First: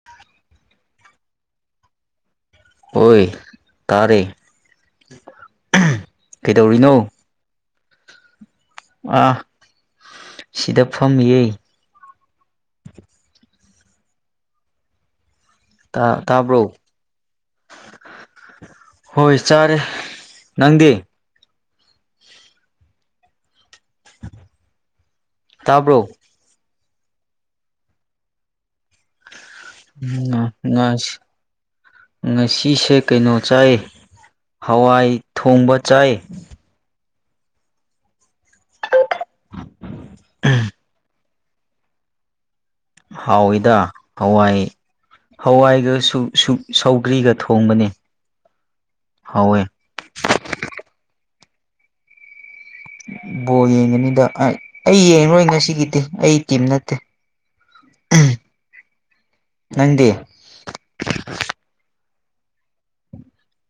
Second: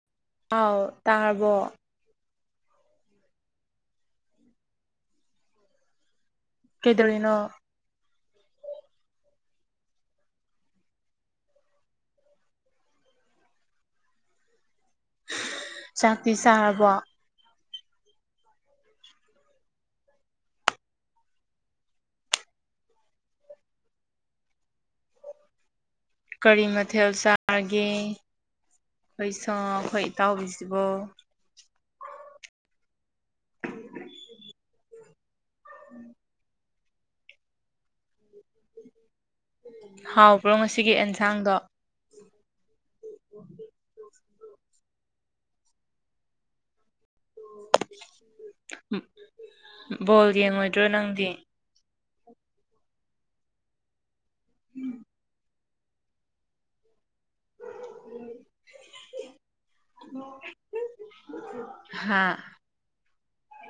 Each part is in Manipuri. [unintelligible] ꯑꯥꯎ ꯇꯥꯔꯕꯣ ꯍꯣꯏ ꯇꯥꯔꯦ ꯀꯩꯗꯧꯔꯤꯅꯣ ꯑ ꯁꯤꯗ ꯐꯝꯌꯦ ꯇ ꯆꯥꯛꯇꯤ ꯇꯥꯕ꯭ꯔꯣ ꯆꯥꯔꯕꯣ ꯍꯣꯏ ꯆꯥꯔꯦ ꯅꯪꯗꯤ ꯇꯕ꯭ꯔꯣ ꯀꯔꯤ ꯃꯊꯦꯜ ꯆꯥꯔꯒꯦ ꯑꯩꯈꯣꯏ ꯁ ꯑꯩꯈꯣꯏ ꯏꯇꯥꯎꯕꯤꯁꯤꯕꯣ ꯉꯁꯤꯁꯦ ꯀꯩꯅꯣ ꯆꯥꯏ ꯍꯋꯥꯏ ꯊꯣꯡꯕ ꯆꯥꯏ ꯍꯥꯎꯕ꯭ꯔꯣ ꯉꯁꯤꯒꯤ ꯑꯦꯟꯖꯥꯡꯗꯣ ꯍꯥꯎꯋꯏꯗ ꯍꯋꯥꯏ ꯍꯋꯥꯏꯒ ꯁꯨꯞ ꯁꯨꯞ ꯍꯥꯎꯋꯦ ꯕꯣꯜ ꯌꯦꯡꯉꯣꯏꯗ꯭ꯔꯣ ꯅꯪꯗꯤ ꯕꯣꯜ ꯌꯦꯡꯒꯅꯤꯗ ꯑꯩ ꯌꯦꯡꯉꯔꯣꯏ ꯉꯁꯤꯒꯤꯗꯤ ꯑꯩ ꯇꯤꯝ ꯅꯠꯇꯦ ꯅꯪꯗꯤ ꯍꯥꯥ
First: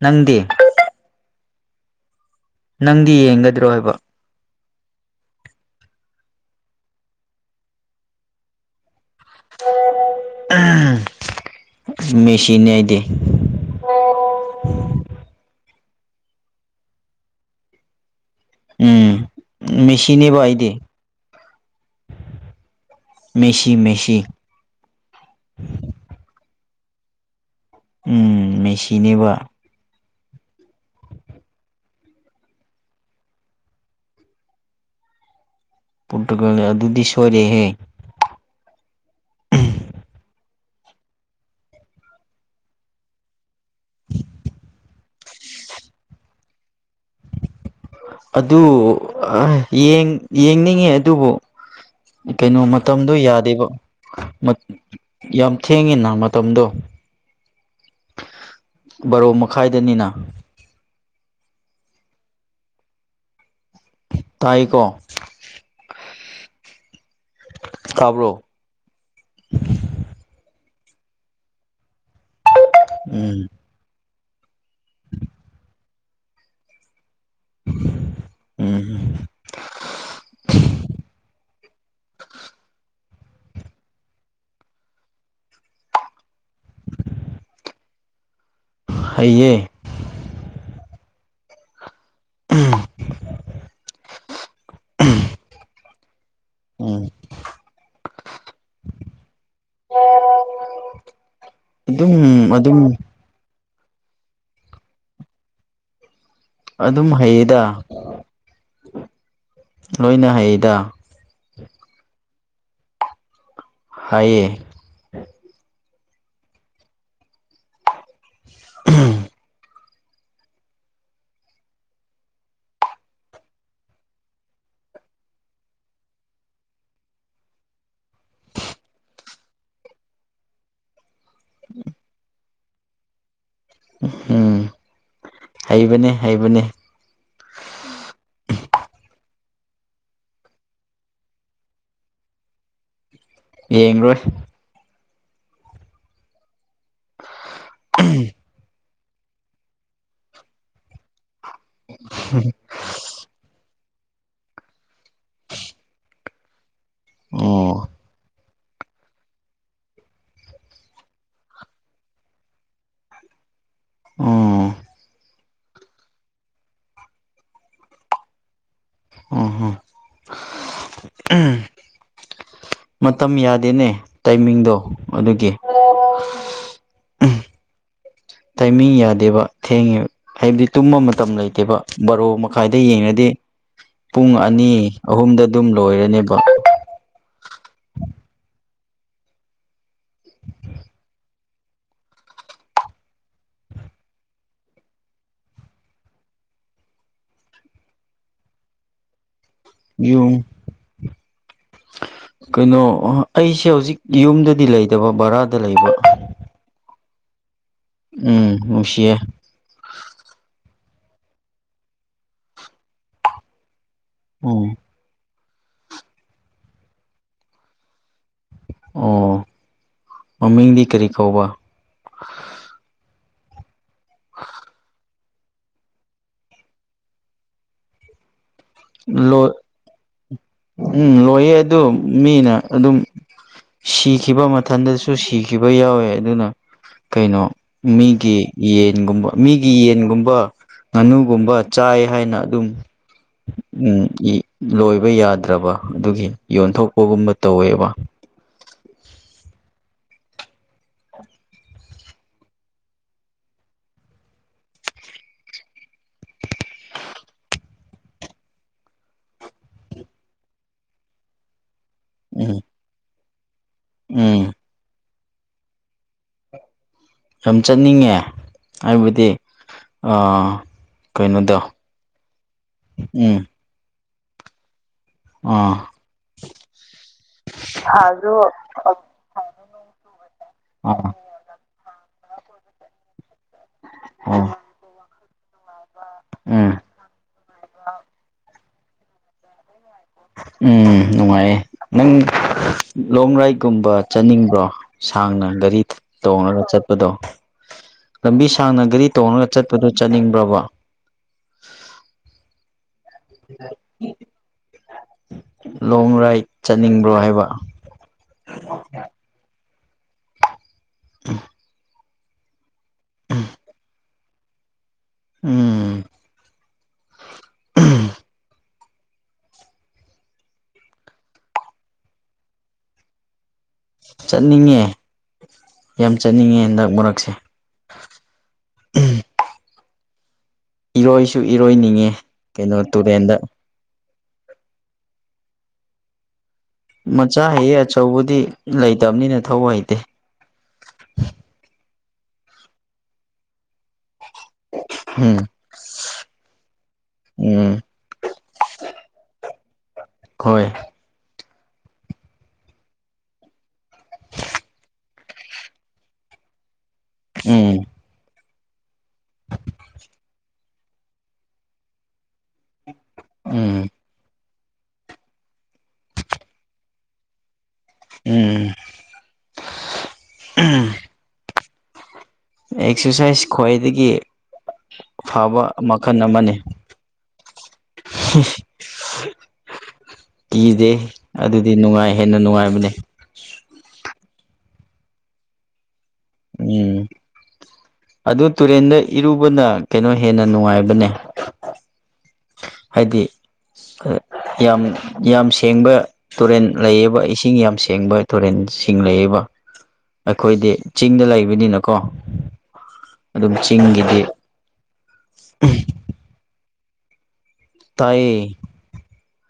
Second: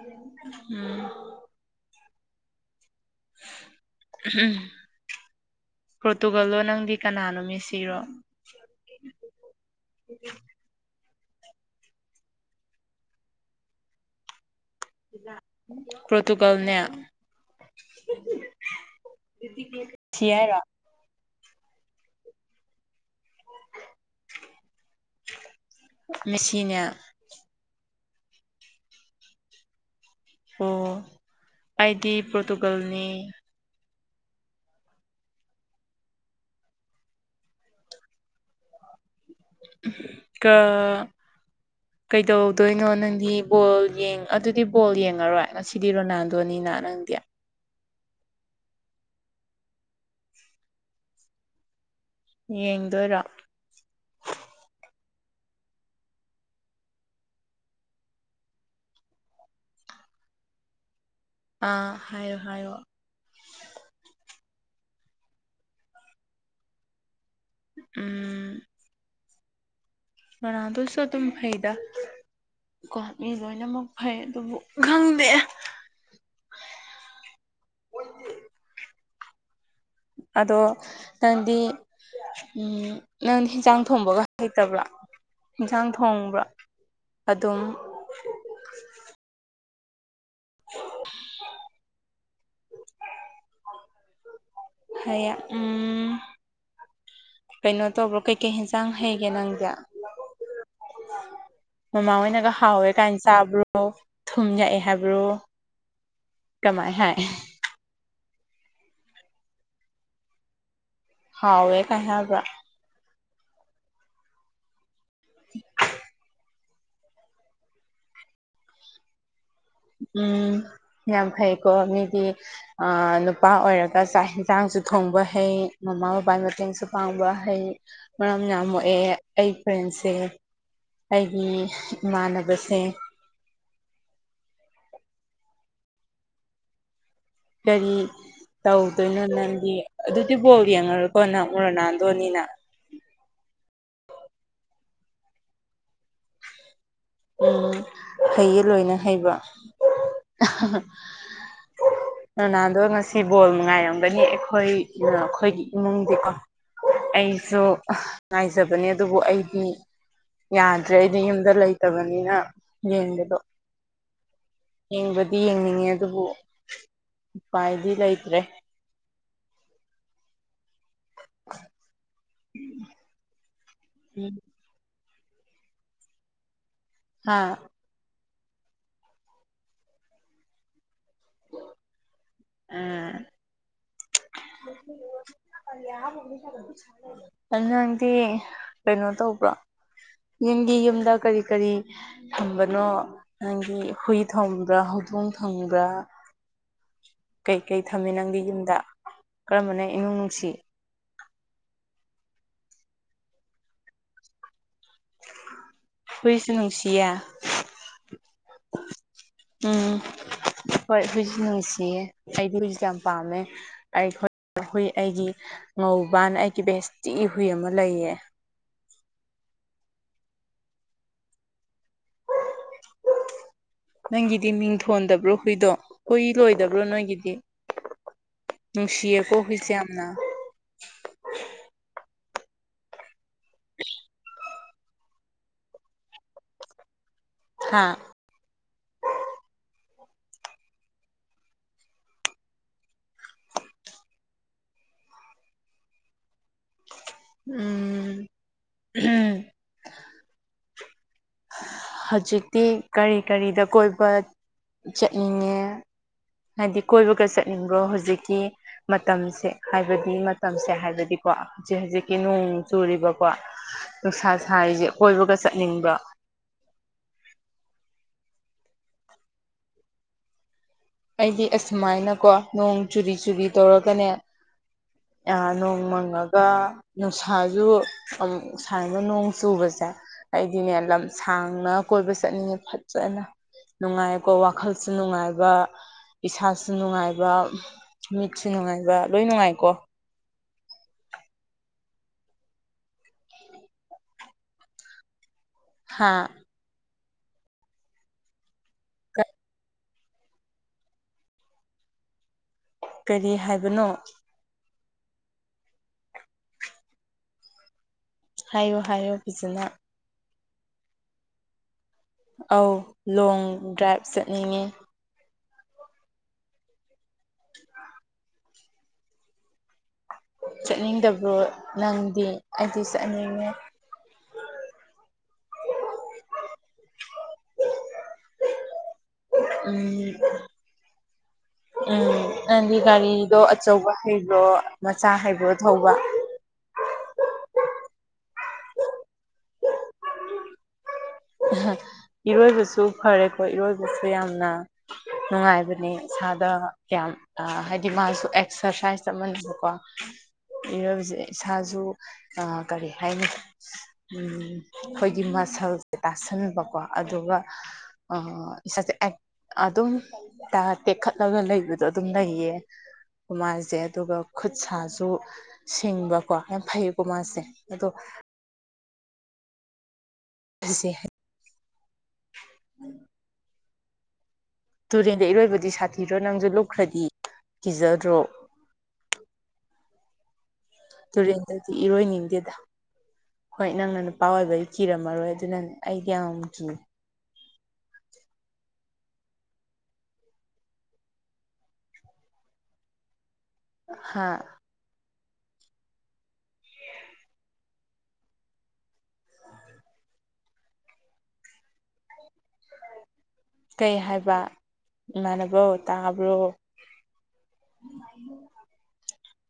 ꯅꯪꯗꯤ ꯎꯝ ꯅꯪꯗꯤ ꯌꯦꯡꯒꯗ꯭ꯔꯣ ꯍꯥꯏꯕ ꯎꯝ ꯄ꯭ꯔꯣꯔꯇꯨꯒꯜꯗꯣ ꯅꯪꯗꯤ ꯀꯅꯥꯅꯣ ꯃꯤ ꯁꯤꯔꯣ ꯃꯦꯁꯤꯅꯦ ꯑꯩꯗꯤ ꯄꯣꯔꯇꯨꯒꯜꯅꯦ ꯎꯝ ꯃꯦꯁꯤ ꯃꯦꯁꯤꯅꯤꯕ ꯍꯥꯏꯔꯣ ꯑꯩꯗꯤ ꯃꯦꯁꯤ ꯃꯦꯁꯤ ꯃꯦꯁꯤꯅꯦ ꯎꯝ ꯃꯦꯁꯤꯅꯦꯕ ꯑꯣ ꯑꯩꯗꯤ ꯄꯣꯔꯇꯨꯒꯜꯅꯤ ꯄꯨꯠꯒ ꯑꯗꯨꯗꯤ ꯁꯣꯏꯣꯔꯦꯍꯦ ꯀꯥ [unintelligible] ꯀꯩꯗꯧꯗꯣꯏꯅꯣ ꯅꯪꯗꯤ ꯕꯣꯜ ꯑꯗꯨꯗꯤ ꯕꯣꯜ ꯌꯦꯡꯉꯔꯣꯏ ꯉꯁꯤꯗꯤ ꯔꯣꯅꯥꯜꯗꯣꯅꯤꯅ ꯅꯪꯗꯤ ꯑꯗꯨ ꯌꯦꯡꯅꯤꯡꯉꯦ ꯑꯗꯨꯕꯨ ꯀꯩꯅꯣ ꯃꯇꯝꯗꯣ ꯌꯦꯡꯗꯣꯏꯔꯣ ꯌꯥꯗꯦꯕ ꯌꯥꯝ ꯊꯦꯡꯉꯤꯅ ꯃꯇꯝꯗꯣ ꯕꯥꯔꯣ ꯃꯈꯥꯏꯗꯅꯤꯅ ꯑꯥ ꯍꯥꯏꯌꯣ ꯍꯥꯏꯌꯣ ꯇꯥꯏꯀꯣ ꯀꯥꯕ꯭ꯔꯣ ꯅꯥꯥꯗꯨꯁꯨ ꯑꯗꯨꯝ ꯍꯩꯗ ꯀꯣ ꯃꯤ ꯎꯝ ꯂꯣꯏꯅꯃꯛ ꯐꯩ ꯑꯗꯨꯕꯨ ꯈꯪꯗꯦ ꯎꯝ ꯑꯗꯣ ꯅꯪꯗꯤ ꯎꯝ ꯅꯪ ꯌꯦꯟꯁꯥꯡ ꯊꯣꯡꯕꯒ ꯍꯩꯇꯕ꯭ꯔ ꯌꯦꯟꯁꯥꯡ ꯊꯣꯡꯕ꯭ꯔ ꯑꯗꯨꯝ ꯍꯥꯏꯌꯦ [unintelligible] ꯎꯝ ꯍꯌꯥ ꯎꯝ ꯀꯩꯅꯣ ꯇꯧꯕ꯭ꯔꯣ ꯀꯩꯀꯩ ꯌꯦꯟꯁꯥꯡ ꯍꯩꯒꯦ ꯅꯪꯗꯤ ꯑꯗꯨꯝ ꯃꯃꯥ ꯍꯣꯏꯅꯒ ꯑꯗꯨꯝ ꯍꯥꯎꯋꯦ ꯀꯥꯏꯅ ꯆꯥꯕ꯭ꯔꯣ ꯊꯨꯝ ꯌꯥꯛꯑꯦ ꯍꯥꯏꯕ꯭ꯔꯣ ꯀꯃꯥꯏ ꯑꯗꯨꯝ ꯍꯥꯏ ꯍꯩꯌꯦꯗ ꯂꯣꯏꯅ ꯍꯩꯌꯦꯗ ꯍꯥꯎꯋꯦ ꯀꯥꯏ ꯍꯥꯏꯕ ꯍꯥꯏꯌꯦ [unintelligible] ꯎꯝ ꯎꯝ ꯌꯥꯝ ꯐꯩꯀꯣ ꯃꯤꯗꯤ ꯅꯨꯄꯥ ꯑꯣꯏꯔꯒ ꯆꯥꯛ ꯌꯦꯟꯁꯥꯡꯁꯨ ꯊꯣꯡꯕ ꯍꯩ ꯃꯃꯥ ꯕꯕꯥꯒꯤ ꯃꯇꯦꯡꯁꯨ ꯐꯥꯡꯕ ꯍꯩ ꯃꯔꯝ ꯌꯥꯝ ꯃꯣꯛꯑꯦ ꯑꯩ ꯐ꯭ꯔꯦꯟꯁꯦ ꯑꯩꯒꯤ ꯏꯃꯥꯟꯅꯕꯁꯦ ꯎꯝ ꯍꯩꯕꯅꯤ ꯍꯩꯕꯅꯤ ꯀꯒꯥꯔꯤ ꯇꯧꯗꯣꯏꯅꯣ ꯅꯪꯗꯤ ꯑꯗꯨꯗꯤꯕꯥꯎ ꯌꯦꯡꯉꯔꯀꯣ ꯅꯪ ꯔꯣꯅꯥꯜꯗꯣꯅꯤꯅ ꯌꯦꯡꯣꯏ ꯎꯝ ꯍꯩꯌꯦ ꯂꯣꯏꯅ ꯍꯩꯕ ꯔꯣꯅꯥꯜꯗꯣ ꯉꯁꯤ ꯕꯣꯜ ꯉꯥꯏꯔꯝꯒꯅꯤ ꯑꯩꯈꯣꯏ ꯑꯩꯈꯣꯏꯒꯤ ꯏꯃꯨꯡꯗꯤꯀꯣ ꯑꯩꯁꯨ ꯑꯣ [unintelligible] ꯐꯖꯕꯅꯦ ꯑꯗꯨꯕꯨ ꯑꯩꯗꯤ ꯌꯥꯗ꯭ꯔꯦ ꯑꯩꯗꯤ ꯌꯨꯝꯗ ꯂꯩꯇꯕꯅꯤꯅ ꯌꯦꯡꯕꯗꯣ ꯎꯝ ꯌꯦꯡꯕꯗꯤ ꯌꯦꯡꯅꯤꯡꯉꯦ ꯑꯗꯨꯕꯨ ꯎꯄꯥꯏꯗꯤ ꯂꯩꯇ꯭ꯔꯦ ꯑꯣ ꯍꯣ ꯎꯝ ꯃꯇꯝ ꯌꯥꯗꯦꯅꯦ ꯇꯥꯏꯃꯤꯡꯗꯣ ꯑꯗꯨꯒꯤ ꯍꯥꯥ ꯇꯥꯏꯃꯤꯡ ꯌꯥꯗꯦꯕ ꯊꯦꯡꯉꯦ ꯍꯥꯏꯕꯗꯤ ꯇꯨꯝꯕ ꯃꯇꯝ ꯂꯩꯇꯦꯕ ꯕꯥꯔꯣ ꯃꯈꯥꯏꯗ ꯎꯝ ꯌꯦꯡꯉꯗꯤ ꯄꯨꯡ ꯑꯅꯤ ꯑꯍꯨꯝꯗ ꯑꯗꯨꯝ ꯂꯣꯏꯔꯅꯦꯕ [unintelligible] ꯅꯪꯗꯤ ꯀꯩꯅꯣ ꯇꯧꯕ꯭ꯔꯣ ꯅꯪꯒꯤ ꯌꯨꯝꯗ ꯀꯔꯤ ꯀꯔꯤ ꯊꯝꯕꯅꯣ ꯑꯪꯒꯤ ꯍꯨꯏ ꯊꯣꯡꯕ꯭ꯔꯥ ꯍꯧꯗꯣꯡ ꯊꯣꯡꯕ꯭ꯔꯥ ꯀꯩꯀꯩ ꯊꯝꯃꯤ ꯅꯪꯗꯤ ꯌꯨꯝꯗ ꯀꯔꯝꯕꯅ ꯏꯅꯨꯡ ꯌꯨꯝ ꯅꯨꯡꯁꯤ ꯀꯩꯅꯣ ꯑꯩꯁꯦ ꯍꯧꯖꯤꯛ ꯌꯨꯝꯗꯗꯤ ꯂꯩꯗꯕ ꯕꯔꯥꯗ ꯂꯩꯕ ꯍꯨꯣꯏꯁꯨ ꯅꯨꯡꯁꯤꯌꯦ ꯎꯝ ꯅꯨꯡꯁꯤꯌꯦ ꯎꯝ ꯍꯣꯏ ꯍꯨꯢꯁꯨ ꯅꯨꯡꯁꯤꯌꯦ ꯑꯩꯗꯤ ꯍꯨꯢꯁꯨ ꯌꯥꯝ ꯄꯥꯝꯃꯦ ꯑꯩ ꯍꯣꯏ ꯎꯝ ꯍꯨꯏ ꯑꯩꯒꯤ ꯉꯧꯕꯅ ꯑꯩꯒꯤ ꯕꯦꯁꯇꯤꯒꯤ ꯍꯨꯏ ꯑꯃ ꯂꯩꯌꯦ ꯑꯣ ꯃꯃꯤꯡꯗꯤ ꯀꯔꯤ ꯀꯧꯕ ꯅꯪꯒꯤꯗꯤ ꯃꯤꯡꯊꯣꯟꯗꯕ꯭ꯔꯣ ꯍꯨꯏꯗꯣ ꯍꯨꯏ ꯂꯣꯏꯗꯕ꯭ꯔꯣ ꯅꯣꯏꯒꯤꯗꯤ ꯅꯨꯡꯁꯤꯌꯦꯀꯣ ꯂꯣꯏ ꯍꯨꯏꯁꯦ ꯌꯥꯝꯅ ꯎꯝ ꯂꯣꯏꯌꯦ ꯑꯗꯨ ꯃꯤꯅ ꯑꯗꯨꯝ ꯁꯤꯈꯤꯕ ꯃꯊꯟꯗꯁꯨ ꯁꯤꯈꯤꯕ ꯌꯥꯎꯋꯦ ꯑꯗꯨꯅ ꯀꯩꯅꯣ ꯍꯥ ꯃꯤꯒꯤ ꯌꯦꯟꯒꯨꯝꯕ ꯃꯤꯒꯤ ꯌꯦꯟꯒꯨꯝꯕ ꯉꯥꯅꯨꯒꯨꯝꯕ ꯆꯥꯏ ꯍꯥꯏꯅ ꯑꯗꯨꯝ ꯎꯝ ꯂꯣꯏꯕ ꯌꯥꯗ꯭ꯔꯕ ꯑꯗꯨꯒꯤ ꯌꯣꯟꯊꯣꯛꯄꯒꯨꯝꯕ ꯇꯧꯋꯦꯕ ꯎꯝ ꯍꯧꯖꯤꯛꯇꯤ ꯀꯔꯤ ꯀꯔꯤꯗ ꯀꯣꯏꯕ ꯆꯠꯅꯤꯡꯉꯦ ꯍꯥꯏꯗꯤ ꯀꯣꯏꯕꯒ ꯆꯠꯅꯤꯡꯕ꯭ꯔꯣ ꯍꯧꯖꯤꯛꯀꯤ ꯃꯇꯝꯁꯦ ꯍꯥꯏꯕꯗꯤ ꯃꯇꯝꯁꯦ ꯍꯥꯏꯕꯗꯤꯀꯣ ꯍꯧꯖꯤꯛ ꯍꯧꯖꯤꯛ ꯅꯣꯡ ꯎꯝ ꯆꯨꯔꯤꯕꯀꯣ ꯅꯨꯡꯁꯥ ꯎꯝ ꯁꯥꯔꯤꯁꯦ ꯀꯣꯏꯕꯒ ꯆꯠꯅꯤꯡꯕ꯭ꯔꯥ ꯌꯥꯝ ꯆꯠꯅꯤꯡꯉꯦ ꯍꯥꯏꯕꯗꯤ ꯑꯩꯗꯤ ꯀꯩꯅꯣꯗꯣ ꯑꯁꯨꯃꯥꯏꯅꯀꯣ ꯅꯣꯡ ꯆꯨꯔꯤ ꯎꯝ ꯆꯨꯔꯤ ꯇꯧꯔꯒꯅꯦ ꯑꯥ ꯅꯣꯡꯃꯪꯉꯒ ꯅꯨꯡꯁꯥꯖ ꯁꯥꯏꯅ ꯅꯣꯡ ꯆꯨꯕꯁꯦ ꯑꯩꯗꯤꯅꯦ ꯂꯝ ꯑꯥ ꯁꯥꯡꯅ ꯀꯣꯏꯕ ꯆꯠꯅꯤꯡꯉꯦ ꯐꯖꯅ ꯅꯨꯡꯉꯥꯏꯀꯣ ꯑꯥ ꯋꯥꯈꯜ ꯅꯨꯡꯉꯥꯏꯕ ꯏꯁꯥꯁꯨ ꯎꯝ ꯅꯨꯡꯉꯥꯏꯕ ꯃꯤꯠꯁꯨ ꯅꯨꯡꯉꯥꯏꯕ ꯂꯣꯏ ꯅꯨꯡꯉꯥꯏꯀꯣ ꯎꯝ ꯅꯨꯡꯉꯥꯏꯌꯦ ꯅꯪ ꯂꯣꯡ ꯔꯥꯏꯠꯀꯨꯝꯕ ꯆꯠꯅꯤꯡꯕ꯭ꯔꯣ ꯁꯥꯡꯅ ꯒꯥꯔꯤ ꯍꯥꯥ ꯇꯣꯡꯉꯒ ꯆꯠꯄꯗꯣ ꯂꯝꯕꯤ ꯁꯥꯡꯅ ꯒꯥꯔꯤ ꯇꯣꯡꯉꯒ ꯆꯠꯄꯗꯣ ꯆꯠꯅꯤꯡꯕ꯭ꯔꯕ ꯀꯔꯤ ꯍꯥꯏꯕꯅꯣ ꯂꯣꯡ ꯔꯥꯏꯠ ꯆꯠꯅꯤꯡꯕ꯭ꯔꯣ ꯍꯥꯏꯕ ꯍꯥꯏꯌꯣ ꯍꯥꯏꯌꯣ ꯐꯖꯅ ꯑꯧ ꯂꯣꯡ ꯗ꯭ꯔꯥꯏꯕ ꯆꯠꯅꯤꯡꯉꯦ ꯎꯝ ꯆꯠꯅꯤꯡꯗꯕ꯭ꯔꯣ ꯅꯪꯗꯤ ꯑꯩꯗꯤ ꯆꯠꯅꯤꯡꯉꯦ ꯆꯠꯅꯤꯡꯉꯦ ꯌꯥꯝ ꯆꯠꯅꯤꯡꯉꯦ ꯍꯟꯗꯛ ꯃꯔꯛꯁꯦ ꯎꯝ ꯏꯔꯣꯏꯁꯨ ꯏꯔꯣꯏꯅꯤꯡꯉꯦ ꯎꯝ ꯅꯪꯗꯤ ꯀꯩꯅꯣ ꯇꯨꯔꯦꯟꯗ ꯒꯥꯔꯤꯗꯣ ꯑꯆꯧꯕ ꯍꯩꯕ꯭ꯔꯣ ꯃꯆꯥ ꯍꯩꯕ꯭ꯔꯣ ꯊꯧꯕ ꯃꯆꯥ ꯍꯩꯌꯦ ꯑꯆꯧꯕꯗꯤ ꯂꯩꯇꯕꯅꯤꯅ ꯊꯧꯕ ꯍꯩꯇꯦ ꯏꯔꯣꯏꯕꯁꯨ ꯐꯔꯦꯀꯣ ꯏꯔꯣꯏꯕꯁꯨ ꯌꯥꯝꯅ ꯎꯝ ꯅꯨꯡꯉꯥꯏꯕꯅꯦ ꯏꯁꯥꯗ ꯌꯥꯝ ꯎꯝ ꯍꯥꯏꯗꯤ ꯃꯥꯁꯨ ꯑꯦꯛꯁꯔꯁꯥꯏꯁ ꯆꯞ ꯑꯃꯅꯤ ꯀꯣ ꯍꯣꯏ ꯏꯔꯣꯏꯕꯁꯦ ꯏꯁꯥꯁꯨ ꯀꯔꯤ ꯍꯥꯏꯅꯤ ꯑꯩꯈꯣꯏꯒꯤ ꯃꯁꯜ ꯇꯥꯁꯟꯕꯀꯣ ꯑꯗꯨꯒ ꯎꯝ ꯏꯁꯥꯁꯦ ꯑꯗꯨꯝ ꯇ ꯇꯦꯛꯈꯠꯂꯒ ꯂꯩꯕꯗꯣ ꯑꯗꯨꯝ ꯂꯩꯌꯦ ꯑꯗꯨ ꯃꯥꯁꯦ ꯎꯝ ꯑꯗꯨꯒ ꯈꯨꯠ ꯁꯥꯁꯨ ꯁꯤꯡꯕꯀꯣ ꯌꯥꯝ ꯐꯩꯌꯦꯀꯣ ꯃꯥꯁꯦ ꯑꯗꯣ ꯎꯝ ꯁꯦ ꯍꯥꯏ [inaudible] ꯑꯦꯛꯁꯔꯁꯥꯏꯁ ꯈ꯭ꯋꯥꯏꯗꯒꯤ ꯇꯨꯔꯦꯟꯗ ꯏꯔꯣꯏꯕꯗꯤ ꯐꯕ ꯁꯥꯊꯤꯗ꯭ꯔꯣ ꯃꯈꯜ ꯅꯪꯁꯨ ꯑꯃꯅꯤ ꯂꯨꯞꯈ꯭ꯔꯗꯤ ꯀꯤꯖꯗ꯭ꯔꯣ ꯀꯤꯗꯦ ꯑꯗꯨꯗꯤ ꯇꯨꯔꯦꯟꯗꯗꯤ ꯅꯨꯡꯉꯥꯏ ꯍꯦꯟꯅ ꯏꯔꯣꯏꯅꯤꯡꯗꯦꯗ ꯅꯨꯡꯉꯥꯏꯕꯅꯦ ꯍꯣꯏ ꯅꯪꯅ ꯅꯨꯄꯥ ꯑꯣꯏꯕꯗꯤ ꯀꯤꯔꯝꯃꯔꯣꯏ ꯑꯗꯨꯅꯅꯦ ꯑꯩꯗꯤ ꯌꯥꯝ ꯀꯤ ꯎꯝ ꯑꯗꯨ ꯇꯨꯔꯦꯟꯗ ꯏꯔꯨꯕꯅ ꯀꯩꯅꯣ ꯍꯦꯟꯅ ꯅꯨꯡꯉꯥꯏꯕꯅꯦ ꯍꯥꯏꯗꯤ ꯍꯥ ꯌꯥꯝ ꯌꯥꯝ ꯁꯦꯡꯕ ꯇꯨꯔꯦꯜ ꯂꯩꯌꯦꯕ ꯏꯁꯤꯡ ꯌꯥꯝ ꯁꯦꯡꯕ ꯇꯨꯔꯦꯟꯁꯤꯡ ꯂꯩꯌꯦꯕ ꯑꯩꯈꯣꯏꯒꯤ ꯆꯤꯡꯗ ꯂꯩꯕꯅꯤꯅꯀꯣ ꯑꯗꯨꯝ ꯀꯩ ꯆꯤꯡꯒꯤꯗꯤ ꯍꯥꯏꯕ ꯏꯃꯥꯟꯅꯕꯧ ꯇꯥꯕ꯭ꯔꯣ ꯇꯥꯏꯌꯦ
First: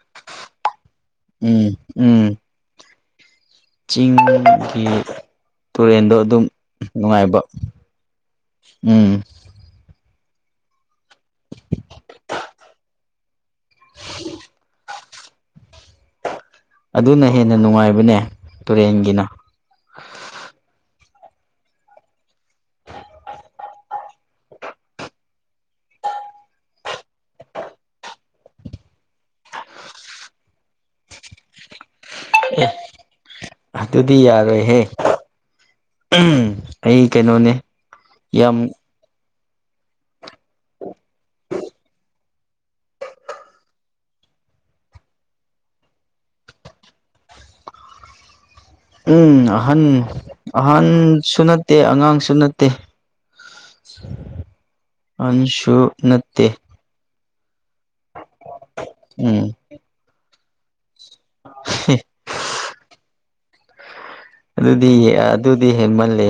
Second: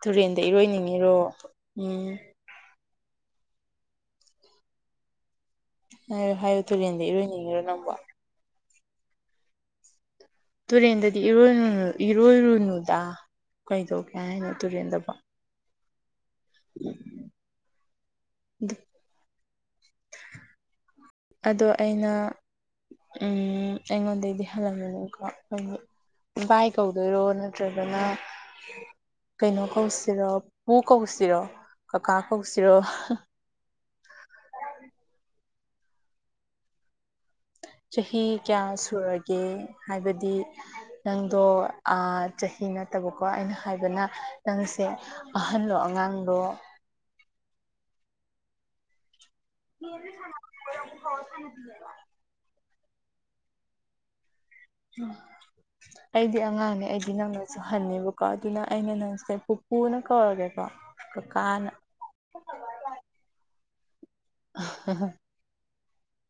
ꯇꯨꯔꯦꯟꯗ ꯏꯔꯣꯏꯅꯤꯡꯉꯤꯕꯣ ꯎꯝ ꯆꯤꯡꯒꯤ ꯇꯨꯔꯦꯟꯗꯣ ꯍꯥꯏꯌꯨ ꯑꯗꯨꯝ ꯍꯥꯏꯌꯨ ꯇꯨꯔꯦꯟꯗ ꯅꯨꯡꯉꯥꯏꯕ ꯏꯔꯣꯏꯅꯤꯡꯉꯤꯔꯣ ꯅꯪꯕꯣ ꯎꯝ ꯇꯨꯔꯦꯟꯗꯗꯤ ꯏꯔꯣꯏꯨ ꯏꯔꯣꯏꯔꯨꯅꯨꯗ ꯀꯩꯗꯧꯒꯦ ꯍꯥꯏꯅ ꯇꯨꯔꯦꯟꯗꯕꯣ ꯑꯗꯨꯅ ꯍꯦꯟꯅ ꯅꯨꯡꯉꯥꯏꯕꯅꯦ ꯇꯨꯔꯦꯟꯒꯤꯅ ꯑꯗꯣ ꯑꯩꯅ ꯎꯝ ꯑꯩꯉꯣꯟꯗꯗꯤ ꯍꯜꯂꯝꯒꯅꯤꯀꯣ ꯑꯈꯣꯏꯒꯤ ꯏꯕꯥꯏ ꯀꯧꯗꯣꯏꯔꯣ ꯅꯠꯇ꯭ꯔꯒꯅ ꯀꯩꯅꯣ ꯀꯧꯁꯤꯔꯣ ꯄꯨ ꯀꯧꯁꯤꯔꯣ ꯀꯀꯥ ꯀꯧꯁꯤꯔꯣ ꯑꯗꯨꯗꯤ ꯌꯥꯔꯣꯏꯍꯦ ꯑꯩ ꯀꯩꯅꯣꯅꯦ ꯆꯍꯤ ꯌꯥꯝ ꯀꯌꯥ ꯁꯨꯔꯒꯦ ꯍꯥꯏꯕꯗꯤ ꯅꯪꯗꯣ ꯑ ꯆꯍꯤ ꯅꯠꯇꯕꯀꯣ ꯑꯩꯅ ꯍꯥꯏꯕꯅ ꯅꯪꯁꯦ ꯑꯍꯜꯂꯣ ꯑꯉꯥꯡꯂꯣ ꯎꯝ ꯑꯍꯟ ꯑꯍꯟꯁꯨ ꯅꯠꯇꯦ ꯑꯉꯥꯡꯁꯨ ꯅꯠꯇꯦ [unintelligible] ꯎ ꯑꯍꯟꯁꯨ ꯑꯩꯗꯤ ꯅꯠꯇꯦ ꯑꯉꯥꯡꯅꯦ ꯑꯩꯗꯤ ꯅꯪꯅ ꯁꯨꯍꯟꯅꯕꯀꯣ ꯑꯗꯨꯅ ꯑꯩꯅ ꯅꯪꯁꯦ ꯎꯝ ꯄꯨꯄꯨꯅ ꯀꯧꯔꯒꯦꯀꯣ ꯀꯀꯥꯅ ꯑꯗꯨꯗꯤ ꯑ ꯑꯗꯨꯗꯤ ꯍꯦꯟꯃꯜꯂꯦ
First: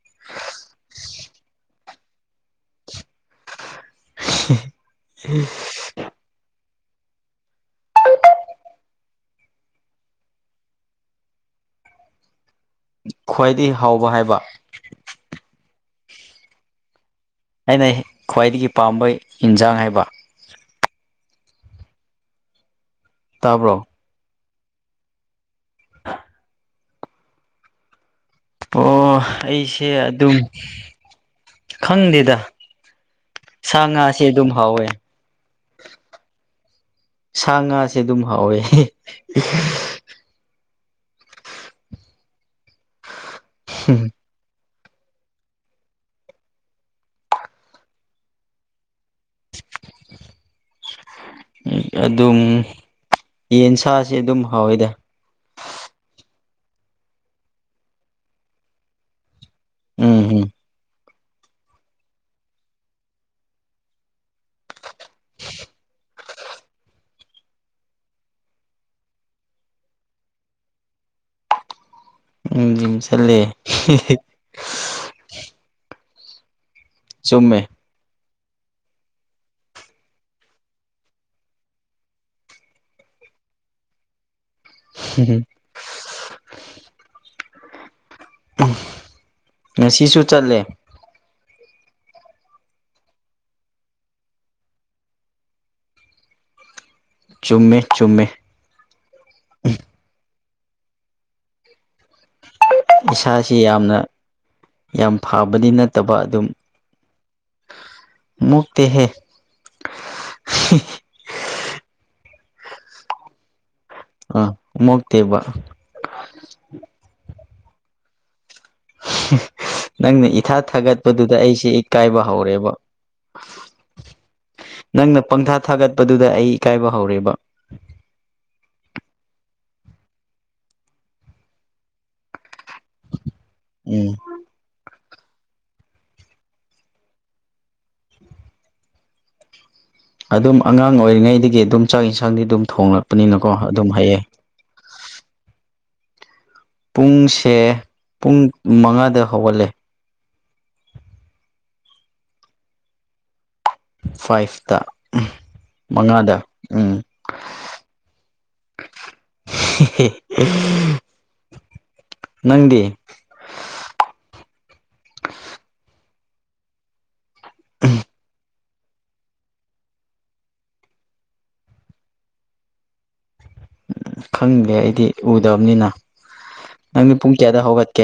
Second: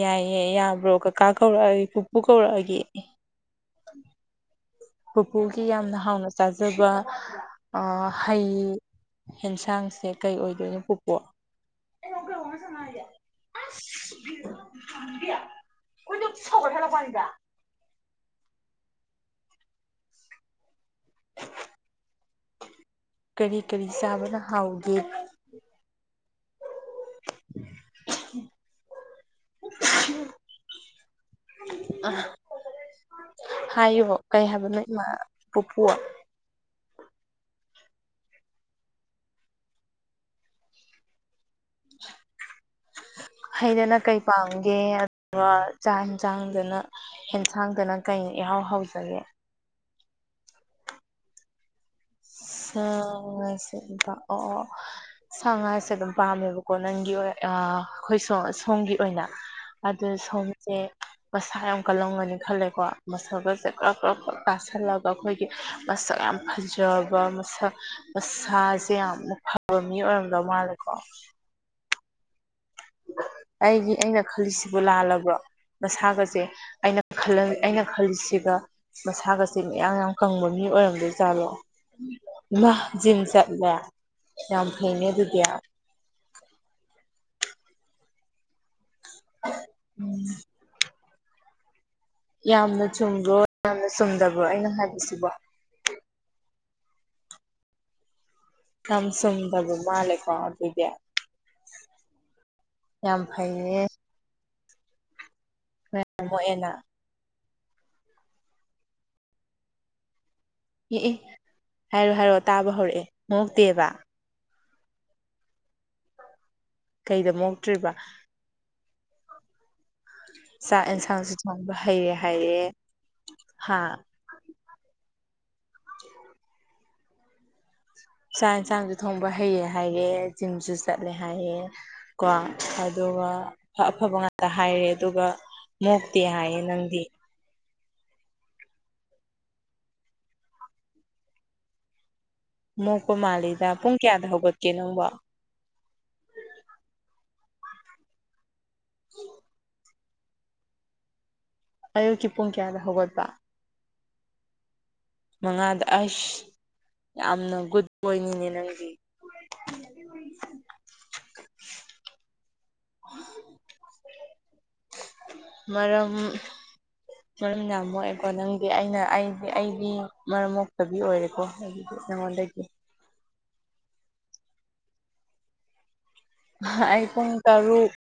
ꯌꯥꯏꯌꯦ ꯌꯥꯕ꯭ꯔꯣ ꯀꯀꯥ ꯀꯧꯔꯛꯑꯒꯦ ꯄꯨꯄꯨ ꯀꯧꯔꯛꯑꯒꯦ ꯄꯨꯄꯨꯒꯤ ꯌꯥꯝꯅ ꯍꯥꯎꯅ ꯆꯥꯖꯕ ꯍꯩ ꯍꯦꯟꯁꯥꯡꯁꯦ ꯀꯩ ꯑꯣꯏꯗꯣꯏꯅꯣ ꯄꯨꯄꯨ ꯈ꯭ꯋꯥꯏꯗꯒꯤ ꯍꯥꯎꯕ ꯍꯥꯏꯕ ꯀꯣꯏꯅ ꯁꯧꯍ ꯂꯄꯅꯤꯗ ꯑꯩꯅ ꯈ꯭ꯋꯥꯏꯗꯒꯤ ꯄꯥꯝꯕ ꯌꯦꯟꯁꯥꯡ ꯍꯥꯏꯕ ꯀꯔꯤ ꯇꯥꯕ꯭ꯔꯣ ꯀꯔꯤ ꯆꯥꯕꯅ ꯍꯥꯎꯒꯦ [unintelligible] ꯎꯍꯨ ꯑꯣ ꯑꯩꯁꯦ ꯑꯗꯨꯝ ꯑ ꯈꯪꯗꯦꯗ ꯁꯥ ꯍꯥꯏꯌꯣ ꯉꯥꯁꯦ ꯀꯩ ꯑꯗꯨꯝ ꯍꯥꯏꯕꯅꯣ ꯍꯥꯎꯋꯦ ꯏꯃꯥ ꯄꯨꯄꯨ ꯁꯥ ꯉꯥꯁꯦ ꯑꯗꯨꯝ ꯍꯥꯎꯋꯦ ꯍꯩꯗꯅꯥ ꯀꯩ ꯄꯥꯝꯒꯦ ꯑꯗꯨꯒ ꯆꯥꯛ ꯏꯟꯖꯥꯡꯗꯅ ꯏꯟꯁꯥꯡꯗꯅ ꯀꯩ ꯏꯍꯥꯎ ꯍꯥꯎꯖꯒꯦ ꯑꯗꯨꯝ ꯌꯦꯟ ꯑꯁꯕ ꯁꯥꯁꯦ ꯑꯗꯨꯝ ꯑꯣ ꯍꯥꯎꯋꯦꯗ ꯁꯥ ꯉꯥꯁꯦ ꯑꯗꯨꯝ ꯄꯥꯝꯃꯦꯕꯀꯣ ꯅꯪꯒꯤ ꯑꯣꯏ ꯑꯩꯈꯣꯏ ꯁ ꯁꯣꯝꯒꯤ ꯑꯣꯏꯅ ꯑꯗꯨ ꯎꯝ ꯁꯣꯝꯖꯦ ꯃꯁꯥ ꯌꯥꯝ ꯀꯜꯂꯝꯒꯅꯤ ꯈꯜꯂꯦꯀꯣ ꯃꯁꯛꯒꯁꯦ ꯀ꯭ꯔꯞ ꯀ꯭ꯔꯞ ꯀ꯭ꯔꯞ ꯇꯥꯁꯜꯂꯒ ꯑꯩꯈꯣꯏꯒꯤ ꯃꯁꯇꯛ ꯌꯥꯝ ꯐꯖꯩ ꯃꯁꯛ ꯃꯁꯥꯖꯦ ꯌꯥꯝꯅ ꯐꯕ ꯃꯤ ꯑꯣꯏꯔꯝꯗꯧ ꯃꯥꯜꯂꯦꯀꯣ ꯎꯝ ꯎꯝ ꯖꯤꯝ ꯆꯠꯂꯦ ꯑꯩꯒꯤ ꯑꯩꯅ ꯈꯜꯂꯤꯁꯦ ꯁꯤꯕꯨ ꯂꯥꯜꯂꯕ꯭ꯔꯣ ꯃꯁꯥꯒꯁꯦ ꯑꯩꯅ ꯈꯜ ꯆꯨꯝꯃꯦ ꯑꯩꯅ ꯈꯜꯁꯤꯒ ꯃꯁꯥꯒꯁꯤ ꯃꯌꯥꯝ ꯌꯥꯝ ꯀꯪꯕ ꯃꯤ ꯑꯣꯏꯔꯝꯗꯣꯏ ꯖꯥꯜꯂꯣ ꯏꯃ ꯖꯤꯝ ꯆꯠꯂꯦ ꯌꯥꯝ ꯐꯩꯅꯦ ꯑꯗꯨꯗꯤ ꯉꯁꯤꯁꯨ ꯆꯠꯂꯦ ꯌꯥꯝꯅ ꯆꯨꯝꯕ꯭ꯔꯣ ꯌꯥꯝꯅ ꯆꯨꯝꯗꯕ꯭ꯔꯣ ꯑꯩꯅ ꯍꯥꯏꯁꯤꯕꯣ ꯆꯨꯝꯃꯦ ꯆꯨꯝꯃꯦ ꯀꯝ ꯁꯨꯝꯗꯕ ꯃꯥꯜꯂꯦꯀꯣ ꯑꯗꯨꯗꯤ꯫ ꯌꯥꯝ ꯏꯁꯥꯁꯤ ꯐꯩꯅꯦ ꯌꯥꯝꯅ ꯌꯥꯝ ꯐꯕꯗꯤ ꯅꯠꯇꯕ ꯃꯌꯥꯝ ꯑꯗꯨꯝ ꯃꯣꯛꯑꯦꯅ ꯃꯛꯇꯤ ꯍꯦ ꯌꯦꯑ ꯍꯥꯏꯔꯣ ꯍꯥꯏꯔꯑꯣ ꯇꯥꯕ ꯍꯧꯔꯛꯑꯦ ꯃꫭꯛꯇꯦꯕ ꯑ ꯃꯣꯛꯇꯦꯕ ꯀꯩꯗ ꯃꯣꯛꯇ꯭ꯔꯤꯕꯥ [inaudible] ꯅꯪꯅ ꯏꯊꯥ ꯆꯥꯛ ꯑꯦꯟꯁꯥꯡꯁꯨ ꯊꯥꯒꯠꯄꯗꯨꯗ ꯑꯩꯁꯦ ꯊꯣꯡꯕ ꯍꯩꯔꯦ ꯏꯀꯥꯏꯕ ꯍꯥꯏꯔꯦ ꯍꯧꯔꯦꯕꯥ ꯍꯥ ꯅꯪꯅ ꯄꯪꯊꯥ ꯊꯥꯒꯠꯄꯗꯨꯗ ꯑꯩ ꯏꯀꯥꯏꯕ ꯍꯧꯔꯦꯕ ꯆꯥꯛ ꯏꯟꯁꯥꯡꯁꯨ ꯊꯣꯡꯕ ꯍꯩꯌꯦ ꯖꯤꯝꯁꯨ ꯆꯠꯂꯦ ꯍꯥꯏꯑꯦ ꯀꯣ ꯑꯗꯨꯒ ꯑ ꯎꯝ ꯑꯐꯕ ꯉꯥꯛꯇ ꯍꯥꯏꯔꯦ ꯑꯗꯨꯒ ꯃꯣꯛꯇꯦ ꯍꯥꯏꯌꯦ ꯅꯪꯗꯤ ꯑꯗꯨꯝ ꯑꯉꯥꯡ ꯑꯣꯏꯔꯤꯉꯩꯗꯒꯤ ꯑꯗꯨꯝ ꯆꯥꯛ ꯌꯦꯟꯁꯥꯡꯗꯤ ꯑꯗꯨꯝ ꯃꯣꯛꯄꯥ ꯊꯣꯡꯂꯛꯄꯅꯤꯅꯀꯣ ꯃꯥꯜꯂꯤꯗ ꯑꯗꯨꯝ ꯄꯨꯡ ꯍꯩꯌꯦ ꯀꯌꯥꯗ ꯍꯧꯒꯠꯀꯦ ꯅꯪꯕꯣ꯫ ꯄꯨꯡꯁꯦ ꯄꯨꯡ ꯃꯉꯥꯗ ꯍꯧꯒꯠꯂꯦ ꯑꯌꯨꯛꯀꯤ ꯄꯨꯡ ꯀꯌꯥꯗ ꯍꯧꯒꯠꯄ ꯐꯥꯏꯐꯇꯥ ꯃꯉꯥꯗ ꯑꯁ ꯌꯥꯝꯅ ꯒꯨꯗ ꯕꯣꯏꯅꯤꯅꯦ ꯅꯪꯗꯤ꯫ [unintelligible] ꯅꯪꯗꯤ ꯃꯔꯝ ꯃꯔꯝ ꯌꯥꯝ ꯃꯣꯛꯑꯦꯀꯣ ꯅꯪ ꯑꯩꯅ ꯑꯩꯗꯤ ꯑꯩꯒꯤ ꯃꯔꯝ ꯃꯣꯛꯇꯕꯤ ꯑꯣꯏꯔꯦꯀꯣ ꯑꯩꯗꯤ ꯅꯉꯣꯟꯗꯒꯤ ꯎꯝ ꯈꯪꯗꯦ ꯑꯩꯗꯤ ꯎꯗꯕꯅꯤꯅ ꯑꯩ ꯅꯪꯗꯤ ꯄꯨꯡ ꯀꯌꯥꯗ ꯇꯔꯨꯛ ꯍꯧꯒꯠꯀꯦ